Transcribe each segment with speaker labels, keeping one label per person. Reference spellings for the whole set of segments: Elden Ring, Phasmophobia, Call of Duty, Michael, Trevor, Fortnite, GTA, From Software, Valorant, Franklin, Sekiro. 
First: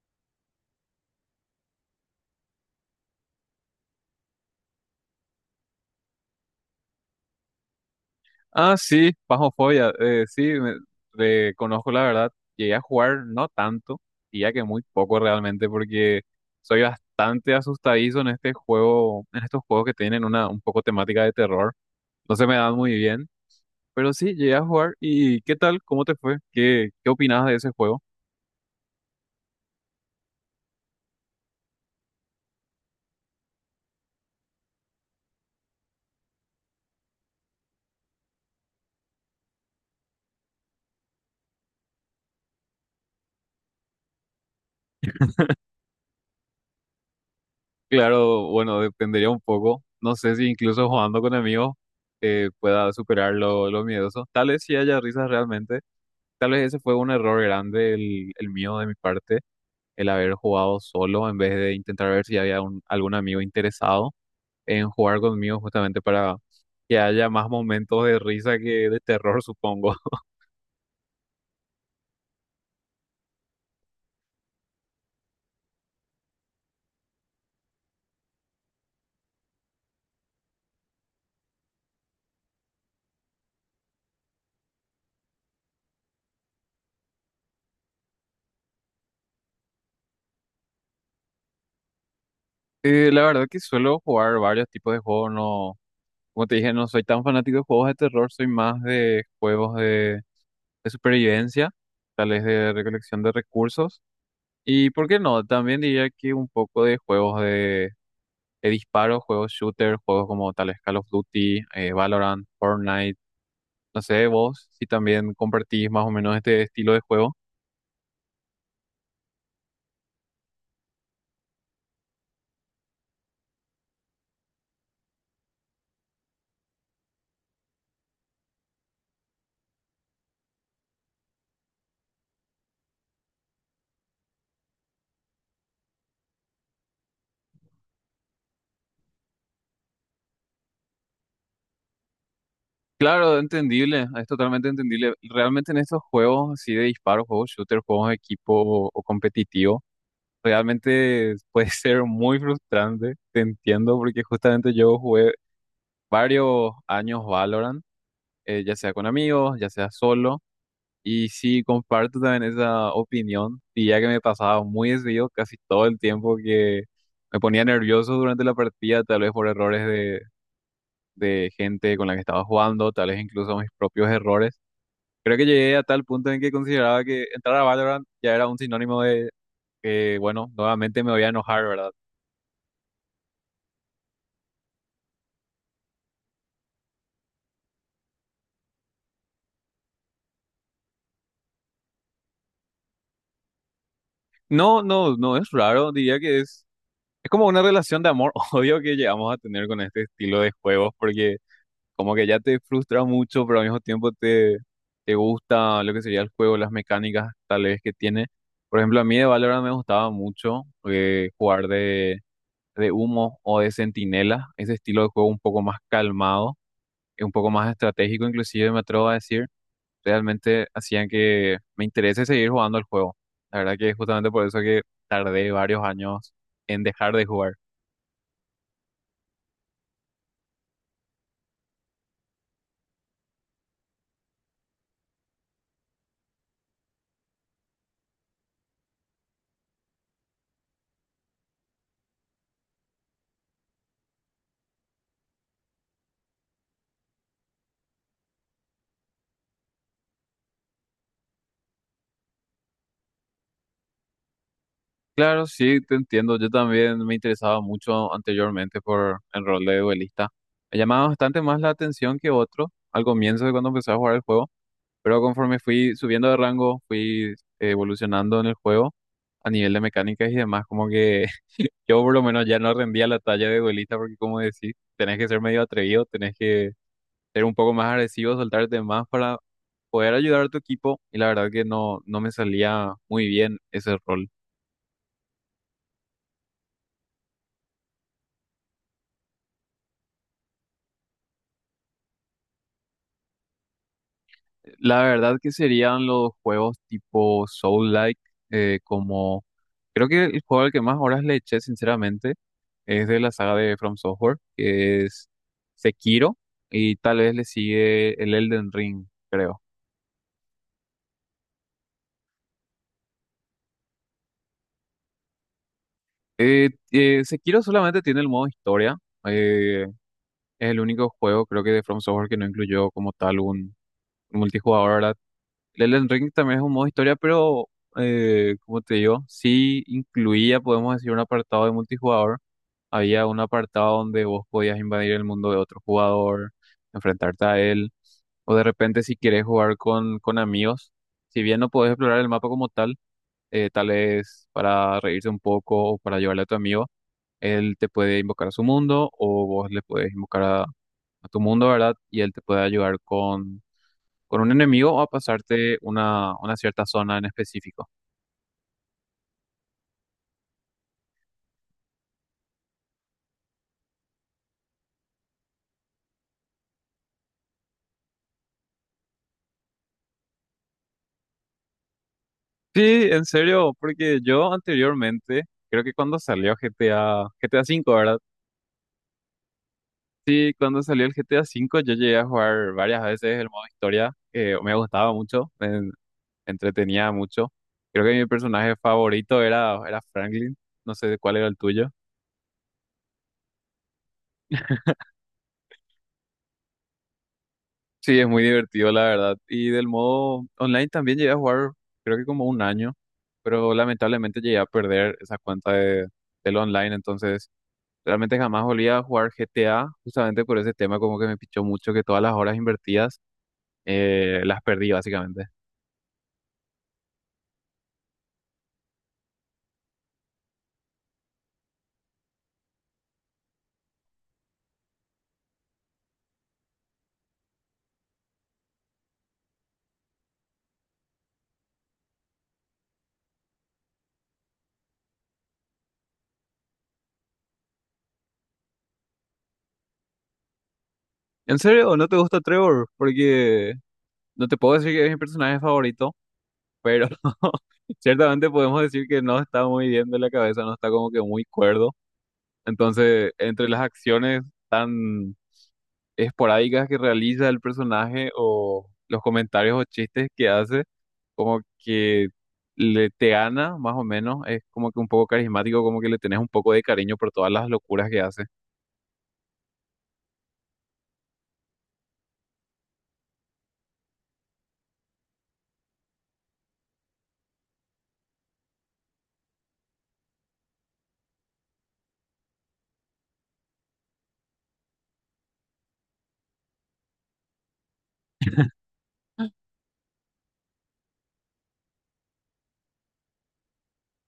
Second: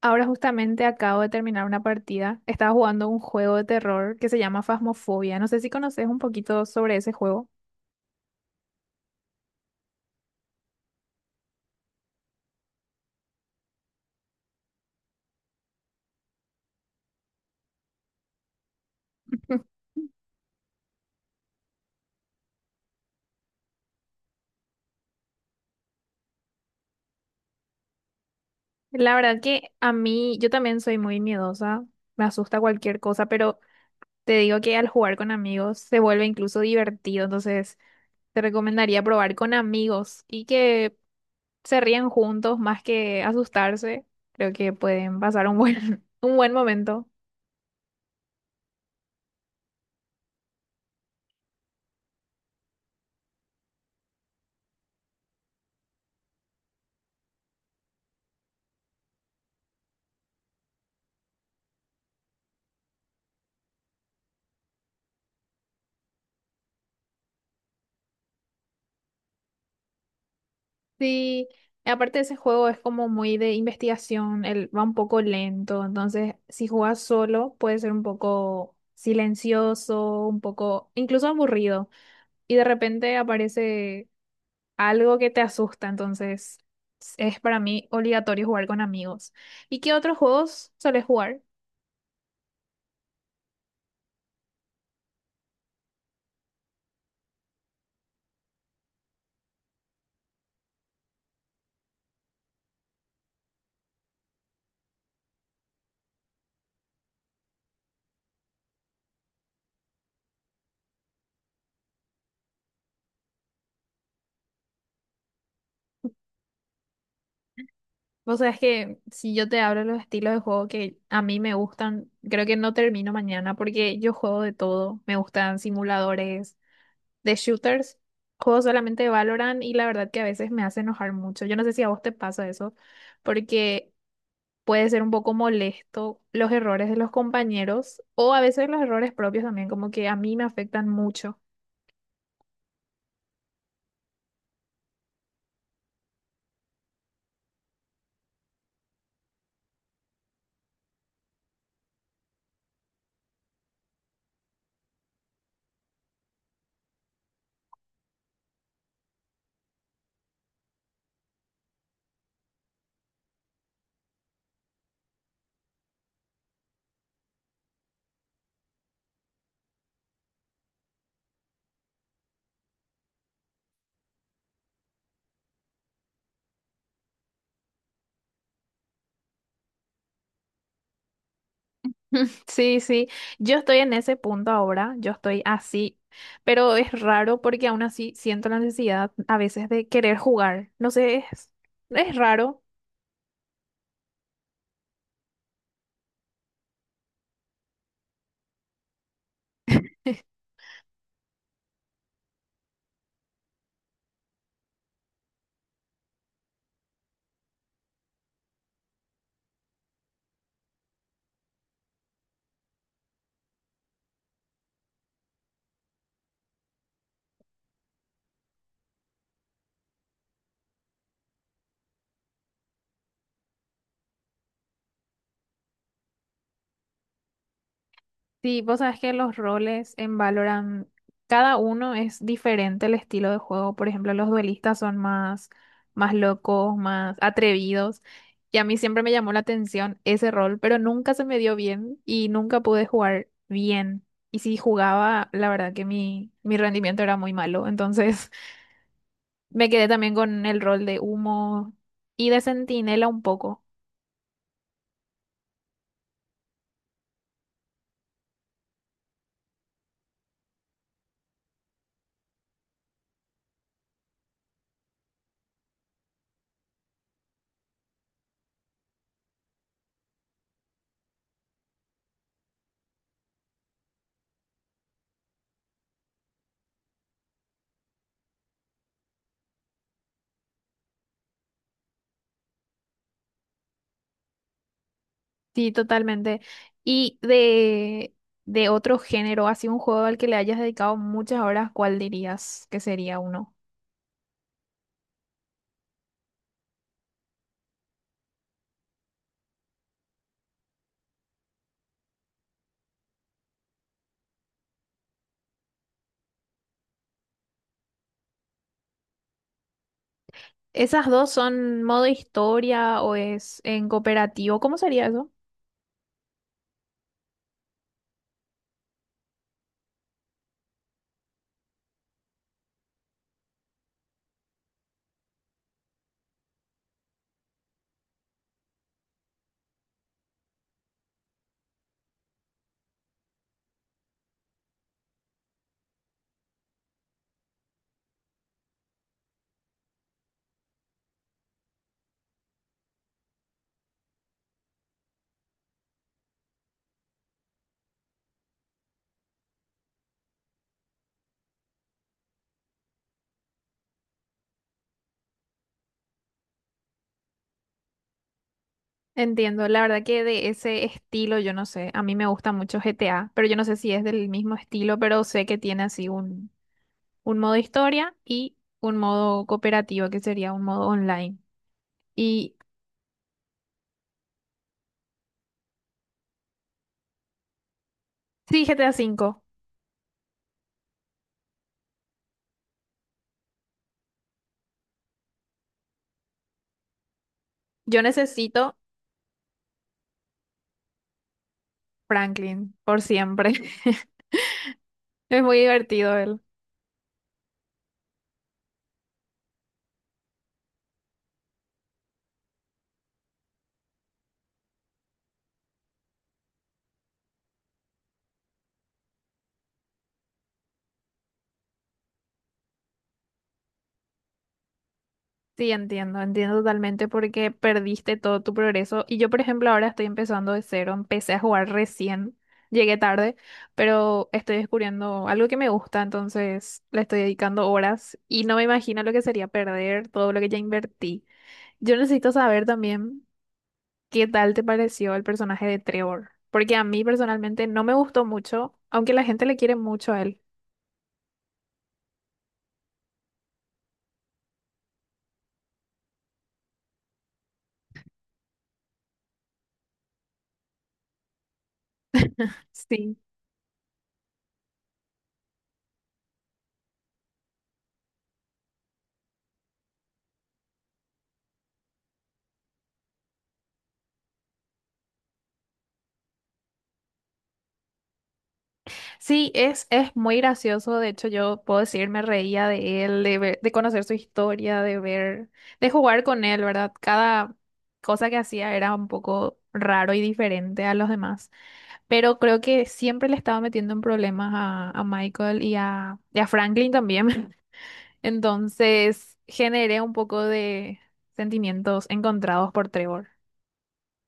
Speaker 1: Ahora justamente acabo de terminar una partida. Estaba jugando un juego de terror que se llama Phasmophobia. No sé si conoces un poquito sobre ese juego.
Speaker 2: Ah, sí, Phasmophobia, sí, le conozco la verdad. Llegué a jugar no tanto, y ya que muy poco realmente, porque soy bastante asustadizo en este juego, en estos juegos que tienen una un poco temática de terror. No se me dan muy bien, pero sí, llegué a jugar. ¿Y qué tal? ¿Cómo te fue? ¿Qué opinabas de ese juego?
Speaker 1: La verdad que a mí, yo también soy muy miedosa, me asusta cualquier cosa, pero te digo que al jugar con amigos se vuelve incluso divertido. Entonces te recomendaría probar con amigos y que se rían juntos más que asustarse. Creo que pueden pasar un buen, un buen momento.
Speaker 2: Claro, bueno, dependería un poco. No sé si incluso jugando con amigos pueda superar lo miedoso. Tal vez sí haya risas realmente. Tal vez ese fue un error grande, el mío de mi parte, el haber jugado solo en vez de intentar ver si había algún amigo interesado en jugar conmigo justamente para que haya más momentos de risa que de terror, supongo.
Speaker 1: Sí, aparte ese juego es como muy de investigación, él va un poco lento, entonces si juegas solo puede ser un poco silencioso, un poco incluso aburrido, y de repente aparece algo que te asusta. Entonces es para mí obligatorio jugar con amigos. ¿Y qué otros juegos sueles jugar?
Speaker 2: La verdad que suelo jugar varios tipos de juegos, no, como te dije, no soy tan fanático de juegos de terror, soy más de juegos de supervivencia, tal vez de recolección de recursos. Y por qué no, también diría que un poco de juegos de disparos, juegos shooter, juegos como tales Call of Duty, Valorant, Fortnite. No sé, vos si también compartís más o menos este estilo de juego.
Speaker 1: Vos sabés que si yo te hablo de los estilos de juego que a mí me gustan, creo que no termino mañana porque yo juego de todo. Me gustan simuladores de shooters, juego solamente de Valorant y la verdad que a veces me hace enojar mucho. Yo no sé si a vos te pasa eso, porque puede ser un poco molesto los errores de los compañeros o a veces los errores propios también, como que a mí me afectan mucho.
Speaker 2: Claro, entendible, es totalmente entendible. Realmente en estos juegos así de disparos, juegos shooter, juegos de equipo o competitivo, realmente puede ser muy frustrante, te entiendo, porque justamente yo jugué varios años Valorant, ya sea con amigos, ya sea solo. Y sí, comparto también esa opinión, y ya que me pasaba muy desvío casi todo el tiempo que me ponía nervioso durante la partida, tal vez por errores de gente con la que estaba jugando, tal vez incluso mis propios errores. Creo que llegué a tal punto en que consideraba que entrar a Valorant ya era un sinónimo de que, bueno, nuevamente me voy a enojar, ¿verdad?
Speaker 1: Sí, sí, yo estoy en ese punto ahora, yo estoy así, pero es raro porque aún así siento la necesidad a veces de querer jugar, no sé, es raro.
Speaker 2: No, no, no es raro, diría que es como una relación de amor-odio que llegamos a tener con este estilo de juegos, porque... Como que ya te frustra mucho, pero al mismo tiempo te gusta lo que sería el juego, las mecánicas tal vez que tiene. Por ejemplo, a mí de Valorant me gustaba mucho jugar de humo o de centinela, ese estilo de juego un poco más calmado, y un poco más estratégico, inclusive me atrevo a decir, realmente hacían que me interese seguir jugando el juego. La verdad que es justamente por eso que tardé varios años en dejar de jugar.
Speaker 1: Sí, vos sabes que los roles en Valorant, cada uno es diferente el estilo de juego. Por ejemplo, los duelistas son más, más locos, más atrevidos. Y a mí siempre me llamó la atención ese rol, pero nunca se me dio bien y nunca pude jugar bien. Y si jugaba, la verdad que mi rendimiento era muy malo. Entonces me quedé también con el rol de humo y de centinela un poco.
Speaker 2: Claro, sí, te entiendo. Yo también me interesaba mucho anteriormente por el rol de duelista. Me llamaba bastante más la atención que otro al comienzo de cuando empecé a jugar el juego, pero conforme fui subiendo de rango, fui evolucionando en el juego a nivel de mecánicas y demás, como que yo por lo menos ya no rendía la talla de duelista porque como decís, tenés que ser medio atrevido, tenés que ser un poco más agresivo, soltarte más para poder ayudar a tu equipo y la verdad que no, no me salía muy bien ese rol.
Speaker 1: Sí, totalmente. Y de otro género, así un juego al que le hayas dedicado muchas horas, ¿cuál dirías que sería uno?
Speaker 2: La verdad que serían los juegos tipo Soul-like, como creo que el juego al que más horas le eché, sinceramente, es de la saga de From Software, que es Sekiro, y tal vez le sigue el Elden Ring, creo.
Speaker 1: ¿Esas dos son modo historia o es en cooperativo? ¿Cómo sería eso?
Speaker 2: Sekiro solamente tiene el modo historia, eh, es el único juego, creo que de From Software que no incluyó como tal un multijugador, ¿verdad? El Elden Ring también es un modo historia, pero como te digo, sí incluía, podemos decir, un apartado de multijugador. Había un apartado donde vos podías invadir el mundo de otro jugador, enfrentarte a él, o de repente si quieres jugar con amigos, si bien no podés explorar el mapa como tal, tal vez para reírse un poco o para llevarle a tu amigo, él te puede invocar a su mundo o vos le puedes invocar a, tu mundo, ¿verdad? Y él te puede ayudar con un enemigo o a pasarte una cierta zona en específico.
Speaker 1: Entiendo, la verdad que de ese estilo yo no sé. A mí me gusta mucho GTA, pero yo no sé si es del mismo estilo, pero sé que tiene así un modo historia y un modo cooperativo, que sería un modo online. Y
Speaker 2: Sí, en serio, porque yo anteriormente, creo que cuando salió GTA 5, ¿verdad?
Speaker 1: sí, GTA 5.
Speaker 2: Sí, cuando salió el GTA 5, yo llegué a jugar varias veces el modo historia, que me gustaba mucho, me entretenía mucho.
Speaker 1: Yo
Speaker 2: Creo que mi personaje
Speaker 1: necesito
Speaker 2: favorito era Franklin, no sé cuál era el tuyo.
Speaker 1: Franklin, por siempre. Es muy divertido él.
Speaker 2: Sí, es muy divertido, la verdad. Y del modo online también llegué a jugar, creo que como un año, pero lamentablemente llegué a perder esa cuenta de, del online, entonces realmente jamás volví a jugar GTA, justamente por ese tema como que me pichó mucho que todas las horas invertidas las perdí básicamente.
Speaker 1: Sí, entiendo, entiendo totalmente porque perdiste todo tu progreso. Y yo, por ejemplo, ahora estoy empezando de cero. Empecé a jugar recién, llegué tarde, pero estoy descubriendo algo que me gusta, entonces le estoy dedicando horas y no me imagino lo que sería perder todo lo que ya invertí. Yo necesito saber también qué tal te pareció el personaje de Trevor, porque a mí personalmente no me gustó mucho, aunque la gente le quiere mucho a él.
Speaker 2: ¿En serio? ¿No te gusta Trevor? Porque no te puedo decir que es mi personaje favorito, pero ciertamente podemos decir que no está muy bien de la cabeza, no está como que muy cuerdo.
Speaker 1: Sí.
Speaker 2: Entonces, entre las acciones... tan esporádicas que realiza el personaje o los comentarios o chistes que hace, como que le te gana más o menos, es como que un poco carismático, como que le tenés un poco de cariño por todas las locuras que hace.
Speaker 1: Sí, es muy gracioso. De hecho, yo puedo decir, me reía de él, de conocer su historia, de ver, de jugar con él, ¿verdad? Cada cosa que hacía era un poco raro y diferente a los demás. Pero creo que siempre le estaba metiendo en problemas a Michael y a Franklin también. Entonces, generé un poco de sentimientos encontrados por Trevor.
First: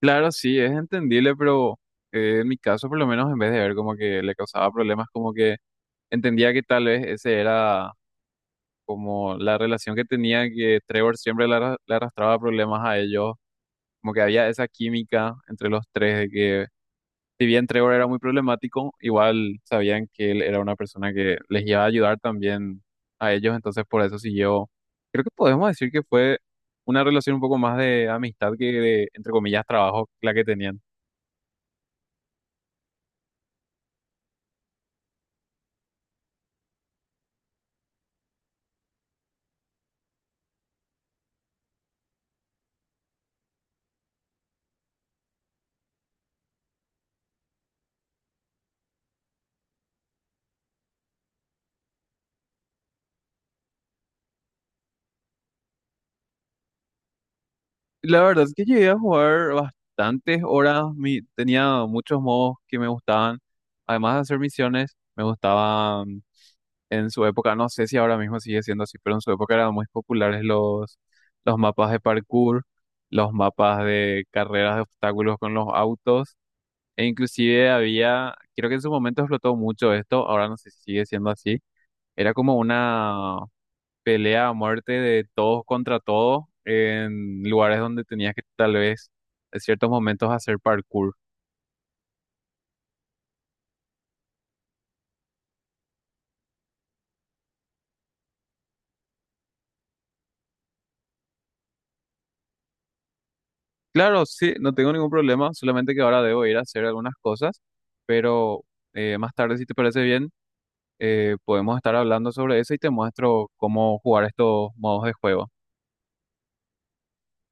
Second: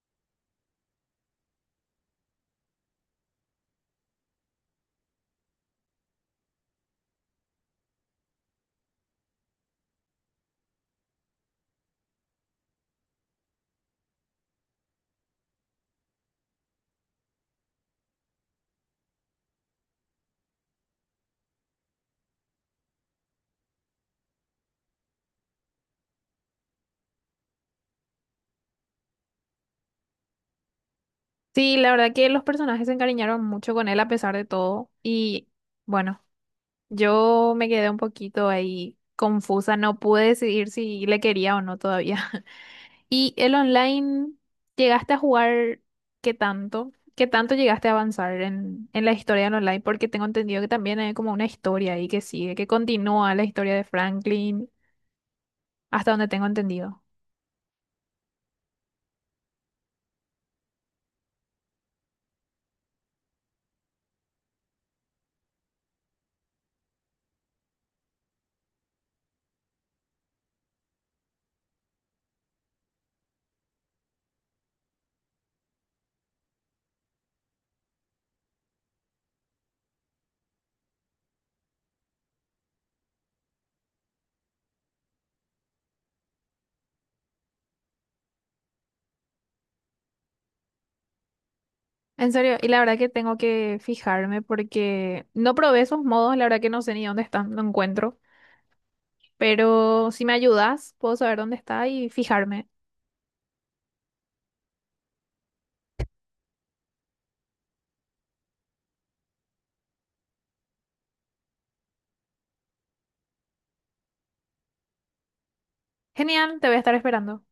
Speaker 2: Claro, sí, es entendible, pero en mi caso por lo menos en vez de ver como que le causaba problemas, como que entendía que tal vez ese era como la relación que tenía, que Trevor siempre le, le arrastraba problemas a ellos, como que había esa química entre los tres de que si bien Trevor era muy problemático, igual sabían que él era una persona que les iba a ayudar también a ellos, entonces por eso siguió. Creo que podemos decir que fue una relación un poco más de amistad que de, entre comillas, trabajo la que tenían.
Speaker 1: Sí, la verdad que los personajes se encariñaron mucho con él a pesar de todo. Y bueno, yo me quedé un poquito ahí confusa, no pude decidir si le quería o no todavía. ¿Y el online, llegaste a jugar qué tanto? ¿Qué tanto llegaste a avanzar en la historia del online? Porque tengo entendido que también hay como una historia ahí que sigue, que continúa la historia de Franklin, hasta donde tengo entendido.
Speaker 2: La verdad es que llegué a jugar bastantes horas, tenía muchos modos que me gustaban, además de hacer misiones, me gustaban. En su época, no sé si ahora mismo sigue siendo así, pero en su época eran muy populares los, mapas de parkour, los mapas de carreras de obstáculos con los autos, e inclusive había, creo que en su momento explotó mucho esto, ahora no sé si sigue siendo así, era como una pelea a muerte de todos contra todos en lugares donde tenías que tal vez en ciertos momentos hacer parkour.
Speaker 1: En serio, y la verdad que tengo que fijarme porque no probé esos modos, la verdad que no sé ni dónde están, no encuentro. Pero si me ayudas, puedo saber dónde está y fijarme.
Speaker 2: Claro, sí, no tengo ningún problema, solamente que ahora debo ir a hacer algunas cosas, pero más tarde, si te parece bien, podemos estar hablando sobre eso y te muestro cómo jugar estos modos de juego.
Speaker 1: Genial, te voy a estar esperando.